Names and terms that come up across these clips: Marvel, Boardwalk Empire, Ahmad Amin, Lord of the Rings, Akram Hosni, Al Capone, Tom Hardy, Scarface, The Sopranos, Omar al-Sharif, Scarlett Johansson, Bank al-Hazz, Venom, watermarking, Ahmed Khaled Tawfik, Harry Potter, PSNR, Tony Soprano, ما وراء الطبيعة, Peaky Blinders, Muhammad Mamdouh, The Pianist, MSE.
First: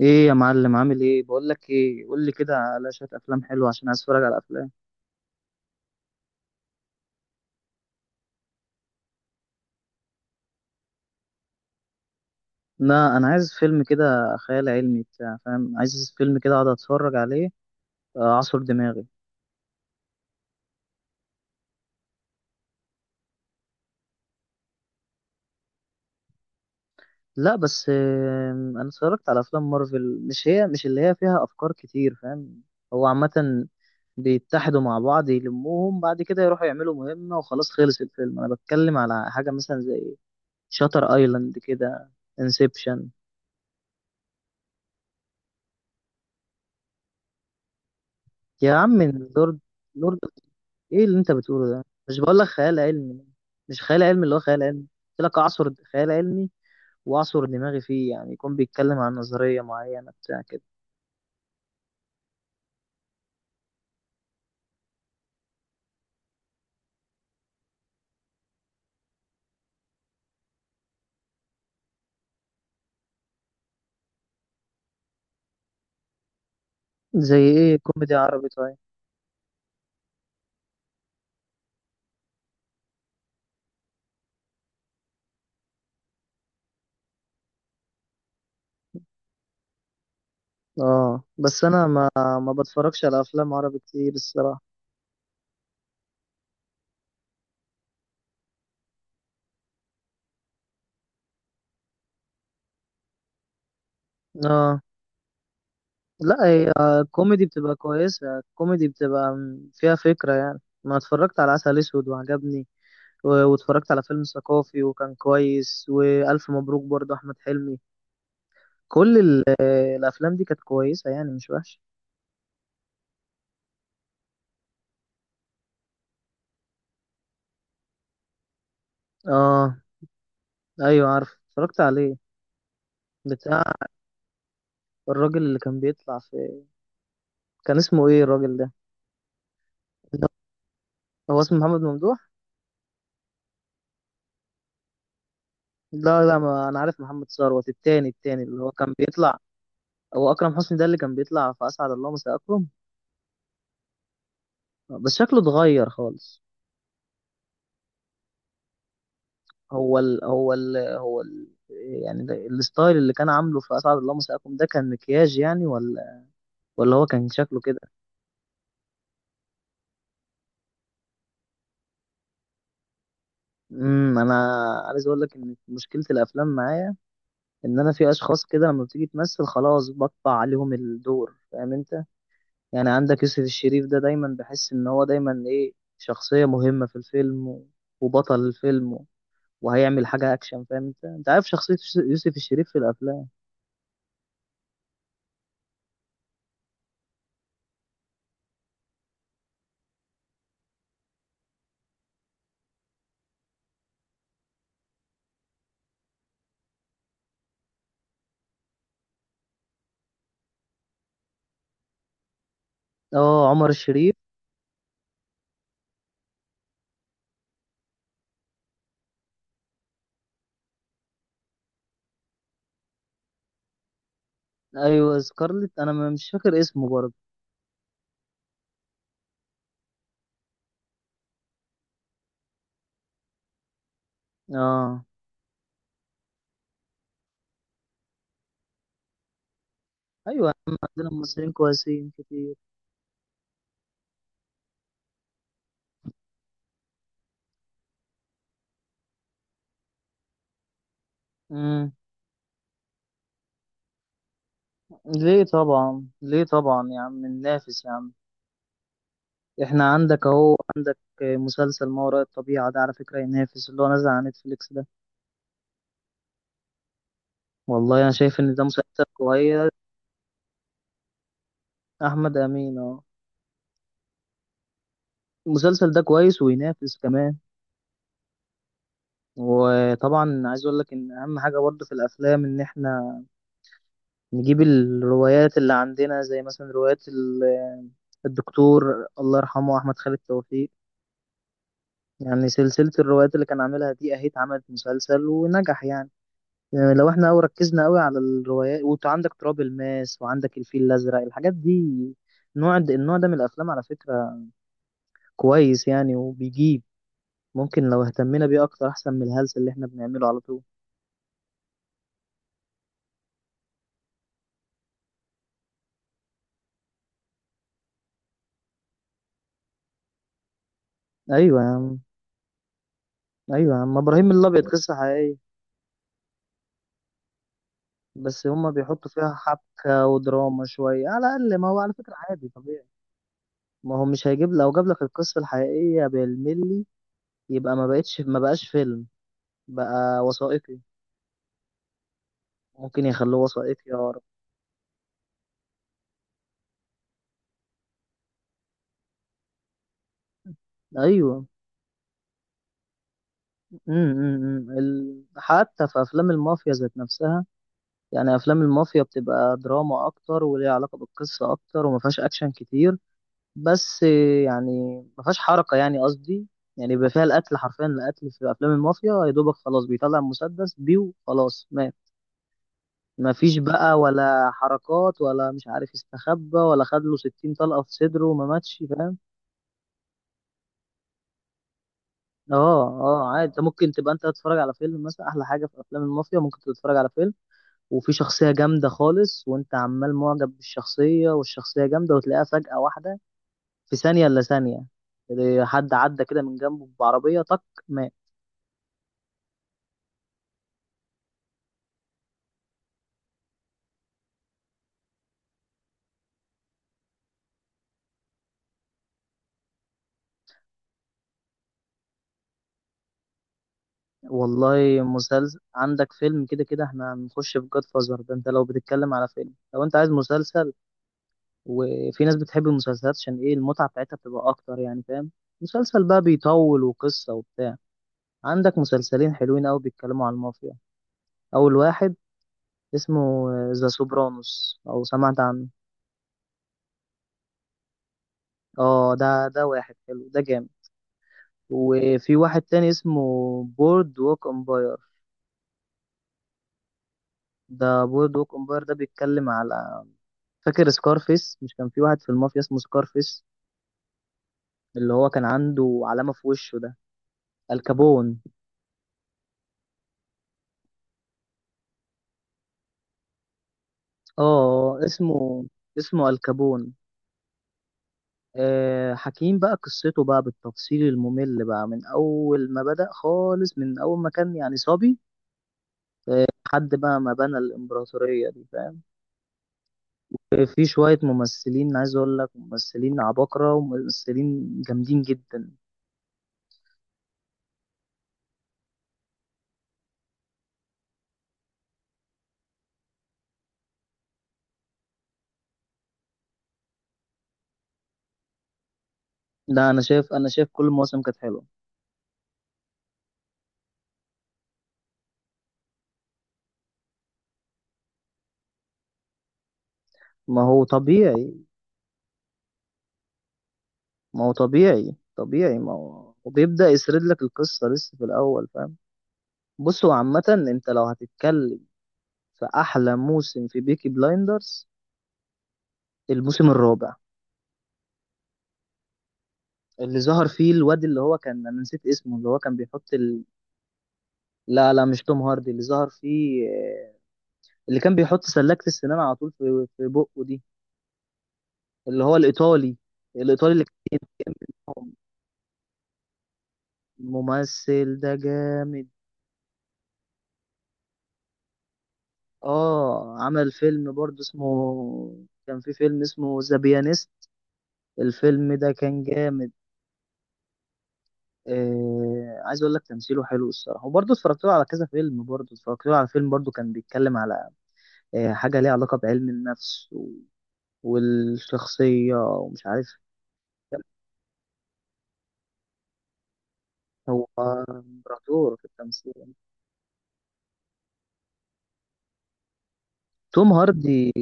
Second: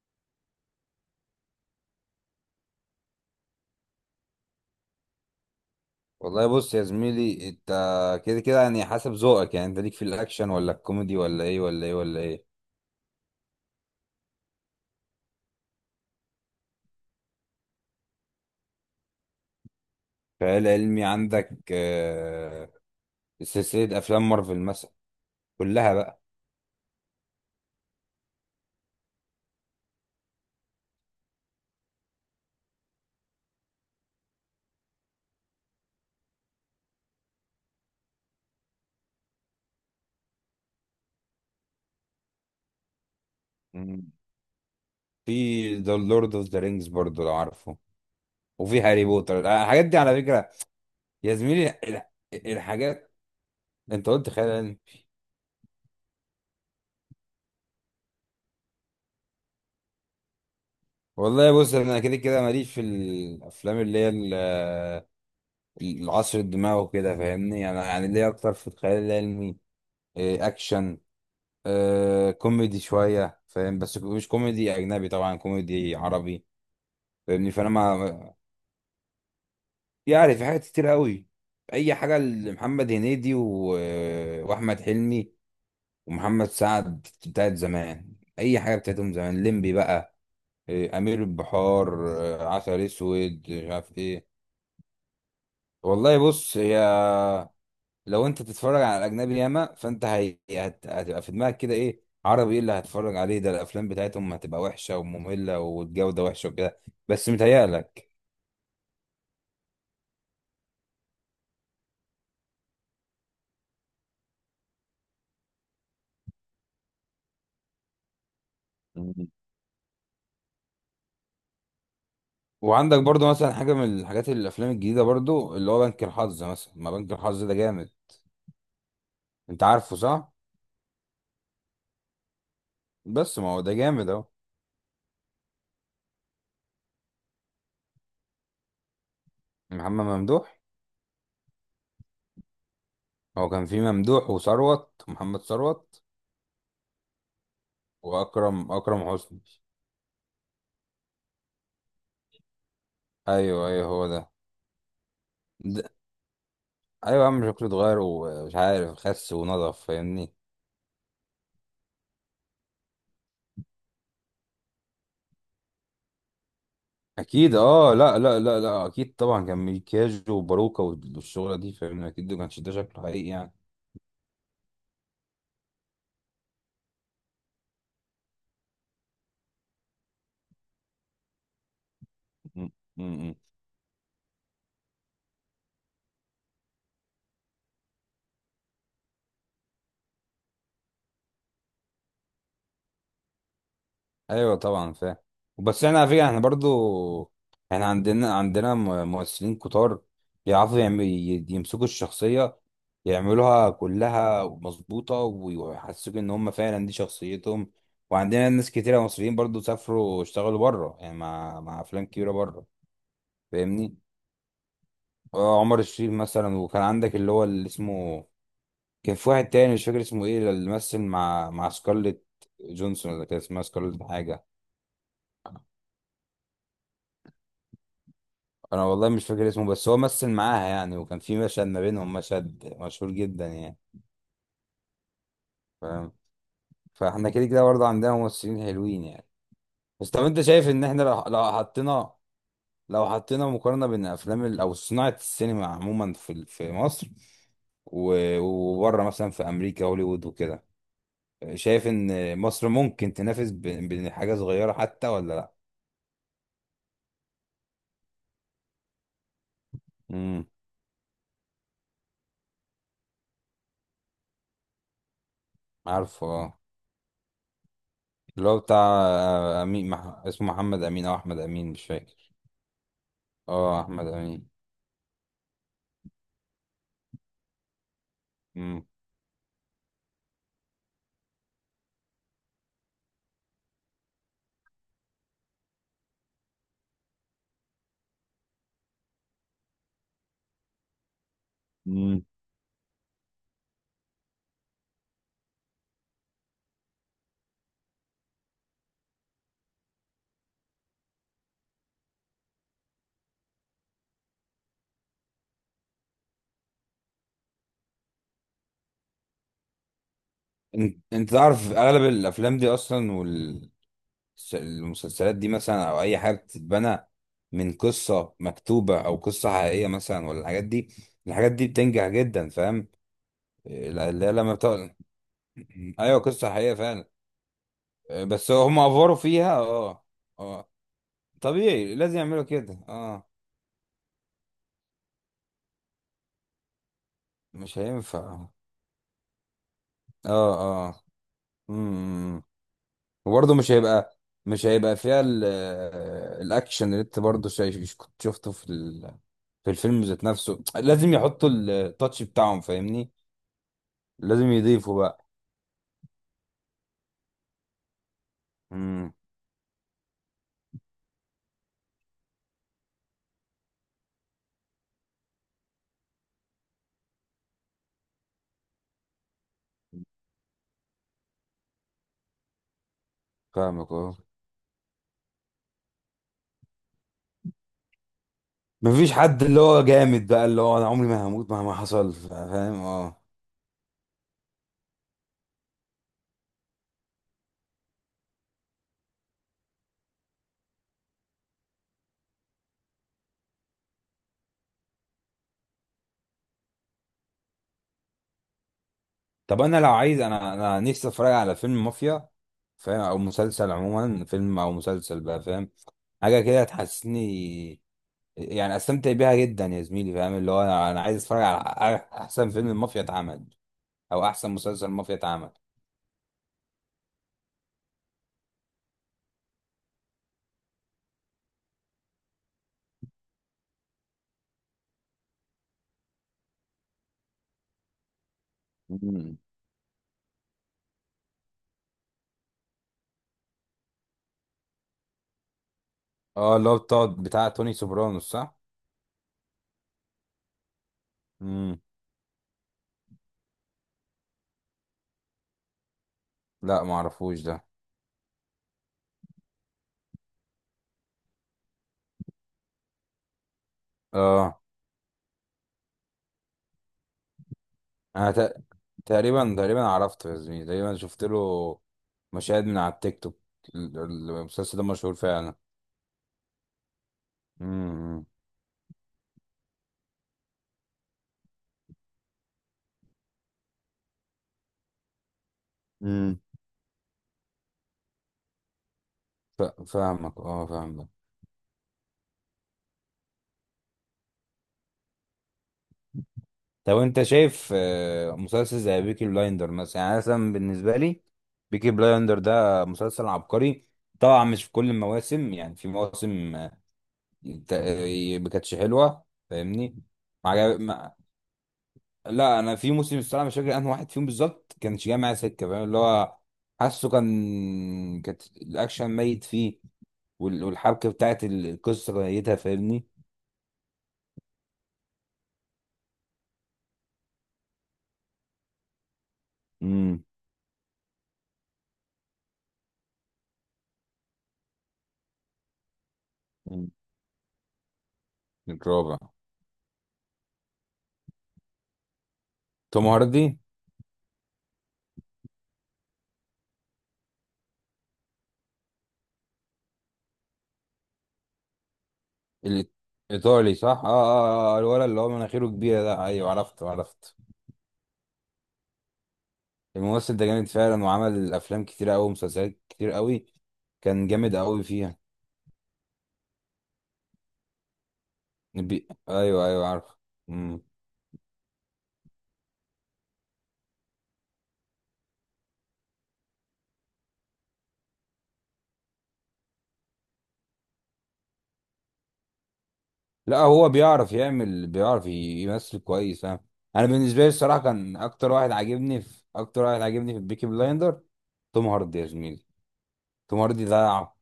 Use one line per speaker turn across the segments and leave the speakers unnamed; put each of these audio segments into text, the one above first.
ايه يا معلم؟ عامل ايه؟ بقول لك ايه، قول لي كده على شويه افلام حلوه عشان عايز اتفرج على افلام.
والله بص يا زميلي انت كده كده يعني حسب ذوقك. يعني انت ليك في الاكشن ولا الكوميدي ولا ايه؟
لا، انا عايز فيلم كده خيال علمي بتاع، فاهم؟ عايز فيلم كده اقعد اتفرج عليه، اعصر دماغي.
خيال علمي عندك سلسلة افلام مارفل مثلا، كلها بقى.
لا بس انا اتفرجت على افلام مارفل، مش هي، مش اللي هي فيها افكار كتير، فاهم؟ هو عامه، بيتحدوا مع بعض، يلموهم، بعد كده يروحوا يعملوا مهمه وخلاص خلص الفيلم. انا بتكلم على حاجه مثلا زي شاتر ايلاند كده، انسبشن.
مم. في ذا لورد اوف ذا رينجز برضو لو عارفه،
يا
وفي
عم،
هاري بوتر.
لورد
الحاجات دي
لورد
على فكرة
ايه اللي انت
يا
بتقوله
زميلي
ده؟ مش بقول لك خيال
الحاجات.
علمي؟ مش خيال
انت
علمي،
قلت
اللي هو
خيال
خيال
علمي.
علمي. قلت لك اعصر خيال علمي، واعصر دماغي فيه، يعني يكون بيتكلم عن نظرية معينة بتاع كده.
والله بص، انا كده كده ماليش في الافلام اللي هي العصر الدماغ وكده، فاهمني؟ انا يعني ليا اكتر في الخيال العلمي، اكشن، آه كوميدي شوية، فاهم؟ بس مش كوميدي أجنبي، طبعا كوميدي عربي.
زي
فاهمني؟ فأنا
ايه كوميدي
ما
عربي؟ طيب.
يعني في حاجات كتير قوي، أي حاجة لمحمد هنيدي وأحمد حلمي ومحمد سعد بتاعت زمان، أي حاجة بتاعتهم زمان. ليمبي بقى، أمير
اه، بس انا
البحار،
ما ما
عسل
بتفرجش على
أسود،
افلام
مش
عربي
عارف
كتير
إيه.
الصراحة.
والله بص، هي لو انت تتفرج على اجنبي ياما، فانت هتبقى في دماغك كده ايه عربي، ايه اللي هتتفرج عليه ده؟ الافلام بتاعتهم هتبقى
اه،
وحشه وممله، والجوده
لا،
وحشه
هي
وكده. بس
الكوميدي بتبقى
متهيألك.
كويسة، الكوميدي بتبقى فيها فكرة، يعني ما اتفرجت على عسل اسود وعجبني، و- واتفرجت على فيلم ثقافي وكان كويس، والف مبروك برضه احمد حلمي. كل
مم.
ال- آه، الافلام دي كانت كويسه يعني، مش وحشه.
وعندك برضو مثلا حاجه من الحاجات، الافلام الجديده برضو، اللي هو بنك الحظ مثلا. ما بنك الحظ ده جامد، انت
اه،
عارفه صح؟
ايوه عارف، اتفرجت عليه.
بس ما هو
بتاع،
ده جامد اهو.
الراجل اللي كان بيطلع في، كان اسمه ايه الراجل ده؟
محمد
اللي
ممدوح.
هو اسمه محمد ممدوح؟
هو كان في ممدوح وثروت، محمد ثروت.
لا لا، ما انا عارف محمد ثروت، التاني، التاني اللي
واكرم،
هو كان
اكرم
بيطلع.
حسني.
هو اكرم حسني ده، اللي كان بيطلع في اسعد الله مساء اكرم؟
ايوه ايوه، هو ده.
بس شكله اتغير
ده...
خالص.
ايوه يا عم، شكله اتغير ومش عارف، خس ونضف،
هو ال...
فاهمني؟
هو ال... هو ال... يعني الستايل اللي كان عامله في اسعد الله مساء اكرم ده كان مكياج يعني، ولا ولا هو كان
اكيد،
شكله كده؟
اه، لا، اكيد طبعا كان ميكاج وباروكا والشغله دي، فاهمني؟ اكيد ما كانش ده شكله حقيقي يعني.
انا عايز اقول لك ان مشكله الافلام معايا، ان انا في اشخاص كده لما بتيجي تمثل خلاص بقطع عليهم الدور، فاهم انت؟
م-
يعني
م-
عندك
م.
يوسف الشريف ده، دايما بحس ان هو دايما ايه، شخصية مهمة في الفيلم وبطل الفيلم وهيعمل حاجة اكشن. فاهم انت عارف شخصية يوسف الشريف في الافلام؟
ايوه طبعا فاهم. بس احنا على فكره، احنا برضو احنا عندنا ممثلين كتار، يعرفوا يمسكوا الشخصيه، يعملوها كلها مظبوطه، ويحسسوك ان هم فعلا دي شخصيتهم. وعندنا ناس كتيره مصريين برضو سافروا اشتغلوا بره، يعني مع افلام كبيره بره،
اه، عمر
فاهمني؟
الشريف.
عمر الشريف مثلا. وكان عندك اللي هو اللي اسمه، كان في واحد تاني مش فاكر اسمه ايه، اللي مثل مع سكارليت جونسون، ولا كان اسمها سكارليت حاجة.
ايوه سكارلت، انا مش فاكر اسمه برضه.
انا والله مش فاكر اسمه، بس هو مثل معاها يعني، وكان في مشهد ما بينهم مشهد مشهور جدا يعني،
اه،
فاهم؟ فاحنا كده كده برضه عندنا ممثلين حلوين يعني. بس طب انت
ايوه يا
شايف
عم،
ان احنا
عندنا
لو
ممثلين كويسين
حطينا،
كتير.
لو حطينا مقارنة بين افلام او صناعة السينما عموما في في مصر، وبره مثلا في امريكا، هوليوود وكده، شايف
امم.
ان مصر ممكن تنافس بحاجة صغيرة حتى، ولا
ليه
لا؟
طبعا، ليه طبعا يا عم، ننافس يا عم. احنا عندك
مم.
اهو، عندك مسلسل ما وراء الطبيعة ده، على فكرة ينافس اللي هو نازل على نتفليكس ده.
عارفه اه.
والله انا شايف
اللي
ان
هو
ده
بتاع،
مسلسل كويس.
امين اسمه محمد امين او احمد امين مش فاكر.
احمد امين، اه.
اه احمد امين.
المسلسل ده كويس وينافس كمان.
مم.
وطبعا عايز اقول لك ان اهم حاجة برضه في الافلام ان احنا نجيب الروايات اللي عندنا، زي مثلا روايات الدكتور الله يرحمه احمد خالد توفيق.
مم.
يعني سلسلة الروايات اللي كان عاملها دي اهي، اتعملت مسلسل ونجح يعني. يعني لو احنا أوي ركزنا أوي على الروايات، وانت عندك تراب الماس، وعندك الفيل الأزرق، الحاجات دي، النوع ده من الأفلام على فكرة كويس يعني، وبيجيب. ممكن لو اهتمينا بيه أكتر، أحسن من الهلس اللي احنا بنعمله على طول.
انت تعرف اغلب الافلام دي اصلا، والمسلسلات دي مثلا، او اي حاجه بتتبنى من قصه مكتوبه او قصه حقيقيه مثلا، ولا الحاجات دي، الحاجات
أيوة يا
دي
عم،
بتنجح جدا، فاهم؟
أيوة يا عم،
اللي
إبراهيم
هي لما
الأبيض قصة
بتقول
حقيقية.
ايوه، قصه حقيقيه فعلا،
بس
بس
هما
هم
بيحطوا
افوروا
فيها
فيها. اه
حبكة ودراما
اه
شوية على الأقل، ما هو على
طبيعي،
فكرة
لازم يعملوا
عادي
كده.
طبيعي.
اه
ما هو مش هيجيب، لو جاب لك القصة الحقيقية بالملي يبقى
مش
ما
هينفع،
بقتش ما
اه
بقاش فيلم، بقى وثائقي.
اه، امم.
ممكن يخلوه
وبرضه مش
وثائقي يا
هيبقى،
رب.
مش هيبقى فيها الاكشن اللي انت برضه شايف كنت شفته في في الفيلم ذات نفسه، لازم
أيوة.
يحطوا التاتش بتاعهم، فاهمني؟ لازم يضيفوا بقى.
حتى في افلام المافيا ذات نفسها، يعني افلام المافيا
امم.
بتبقى دراما اكتر، وليها علاقه بالقصه اكتر، وما فيهاش اكشن كتير. بس يعني، ما فيهاش حركه يعني، قصدي، يعني بيبقى فيها القتل، حرفيا القتل في افلام المافيا، يا دوبك خلاص بيطلع مسدس بيه وخلاص مات. ما فيش
فاهمك
بقى
اه،
ولا حركات، ولا مش عارف، استخبى، ولا خد له 60 طلقه في صدره وما ماتش،
مفيش
فاهم؟
حد اللي هو جامد بقى، اللي هو انا عمري ما هموت مهما حصل، فاهم؟
اه،
اه.
اه، عادي. انت ممكن تبقى انت تتفرج على فيلم مثلا، احلى حاجه في افلام المافيا، ممكن تتفرج على فيلم وفي شخصية جامدة خالص، وانت عمال معجب بالشخصية، والشخصية جامدة، وتلاقيها فجأة واحدة، في ثانية إلا ثانية، إيه، حد عدى كده من جنبه بعربية، طق، مات.
طب انا لو عايز، انا نفسي اتفرج على فيلم مافيا، فاهم؟ او مسلسل عموما، فيلم او مسلسل بقى، فاهم؟ حاجه كده تحسسني يعني، استمتع بيها جدا يا زميلي، فاهم؟ اللي هو انا، أنا عايز اتفرج على احسن فيلم المافيا اتعمل، او احسن مسلسل
والله،
المافيا اتعمل.
مسلسل عندك، فيلم، كده كده احنا هنخش في جاد فازر ده، انت لو بتتكلم على فيلم، لو انت عايز مسلسل، وفي ناس بتحب المسلسلات عشان ايه، المتعة بتاعتها بتبقى اكتر يعني، فاهم؟ مسلسل بقى بيطول، وقصة وبتاع. عندك مسلسلين
مم.
حلوين قوي بيتكلموا عن المافيا. اول واحد اسمه ذا سوبرانوس، او سمعت عنه؟
اه، اللي هو بتاع توني سوبرانوس صح؟
اه، ده واحد حلو، ده جامد.
امم.
وفي واحد تاني اسمه بورد ووك امباير.
لا ما اعرفوش ده.
ده بورد ووك امباير ده بيتكلم على، فاكر سكارفيس؟ مش كان في واحد في المافيا اسمه سكارفيس،
اه،
اللي هو كان عنده علامة في وشه ده،
انا
الكابون.
تق- تقريبا، عرفته يا زميلي، تقريبا شفت له مشاهد من على التيك توك. المسلسل ده
اه
مشهور
اسمه
فعلا.
اسمه الكابون.
امم.
حكيم بقى قصته بقى بالتفصيل الممل، بقى من أول ما بدأ خالص، من أول ما كان يعني صبي،
مم.
لحد بقى ما بنى الإمبراطورية دي، فاهم؟
فاهمك اه،
في
فاهم.
شوية ممثلين عايز أقول لك ممثلين عباقرة وممثلين جامدين جدا.
طب انت شايف مسلسل زي بيكي بلايندر مثلا، يعني مثلا بالنسبه لي بيكي بلايندر ده مسلسل عبقري، طبعا مش في كل المواسم، يعني في مواسم ما كانتش حلوه،
ده أنا
فاهمني؟
شايف أنا
ما
شايف
عجب...
كل
ما...
المواسم كانت حلوة.
لا انا في موسم، الصراحه مش فاكر انه واحد فيهم بالظبط، كانش جاي معايا سكه، فاهم؟ اللي هو حاسه كانت الاكشن ميت فيه،
ما هو
والحبكه بتاعت
طبيعي.
القصه ميتها، فاهمني؟
ما هو طبيعي طبيعي، ما هو وبيبدأ يسرد لك القصة لسه في الأول، فاهم؟ بص هو
امم.
عامة، أنت لو هتتكلم في أحلى موسم في بيكي بلايندرز، الموسم الرابع،
الرابع.
اللي ظهر فيه الواد، اللي هو كان، أنا نسيت اسمه، اللي هو كان
توم
بيحط
هاردي.
لا لا، مش توم هاردي اللي ظهر فيه، اللي كان بيحط سلاكة السنان على طول في بقه دي، اللي هو الإيطالي. الإيطالي
الايطالي
اللي
صح اه اه اه، الولد
كان،
اللي هو مناخيره كبيره ده، ايوه عرفته عرفته.
ممثل ده جامد.
الممثل ده جامد فعلا، وعمل افلام كتير قوي ومسلسلات كتير
اه،
قوي،
عمل فيلم
كان
برضه
جامد
اسمه،
قوي فيها.
كان في فيلم اسمه ذا بيانيست. الفيلم ده كان
ايوه
جامد.
ايوه عارف. مم.
عايز اقول لك تمثيله حلو الصراحه، وبرضه اتفرجت له على كذا فيلم، برضه اتفرجت له على فيلم برضه كان بيتكلم على حاجه ليها علاقه بعلم النفس و... والشخصيه، ومش عارف.
لا هو بيعرف يعمل، بيعرف يمثل كويس ها. انا بالنسبه
هو
لي الصراحه كان اكتر واحد
امبراطور في
عاجبني في،
التمثيل.
بيكي بلايندر توم هاردي يا زميلي. توم
توم
هاردي ده
هاردي.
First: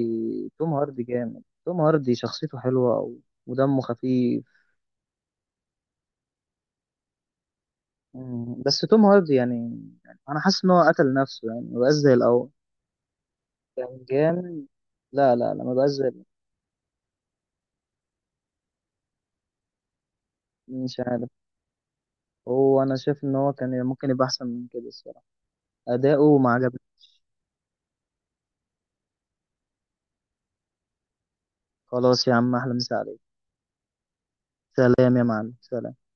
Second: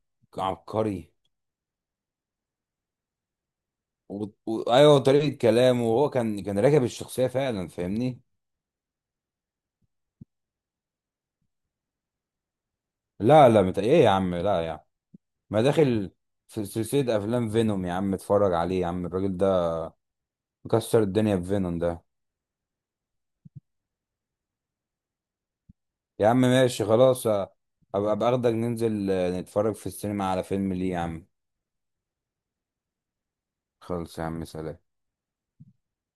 توم هاردي
عبقري.
جامد، توم هاردي شخصيته حلوه أوي، ودمه خفيف.
ايوه طريقه كلامه، وهو كان راكب الشخصيه فعلا، فاهمني؟
مم. بس توم هاردي يعني، يعني انا حاسس ان هو قتل نفسه، يعني ما بقاش زي الاول.
لا لا مت...
كان
ايه يا عم، لا
جامد.
يا عم،
لا لا
ما
لا، ما بقاش زي
داخل
الأول.
في سلسلة افلام فينوم؟ يا عم اتفرج عليه، يا عم الراجل ده
مش
مكسر
عارف.
الدنيا في فينوم ده.
هو انا شايف ان هو كان ممكن يبقى احسن من كده الصراحه،
يا
اداؤه
عم
ما عجبني.
ماشي خلاص، ابقى باخدك ننزل نتفرج في السينما على فيلم، ليه يا عم؟
خلاص يا عم، احلى مسا عليك.
خلص يا عم، سلام.
سلام يا معلم، سلام.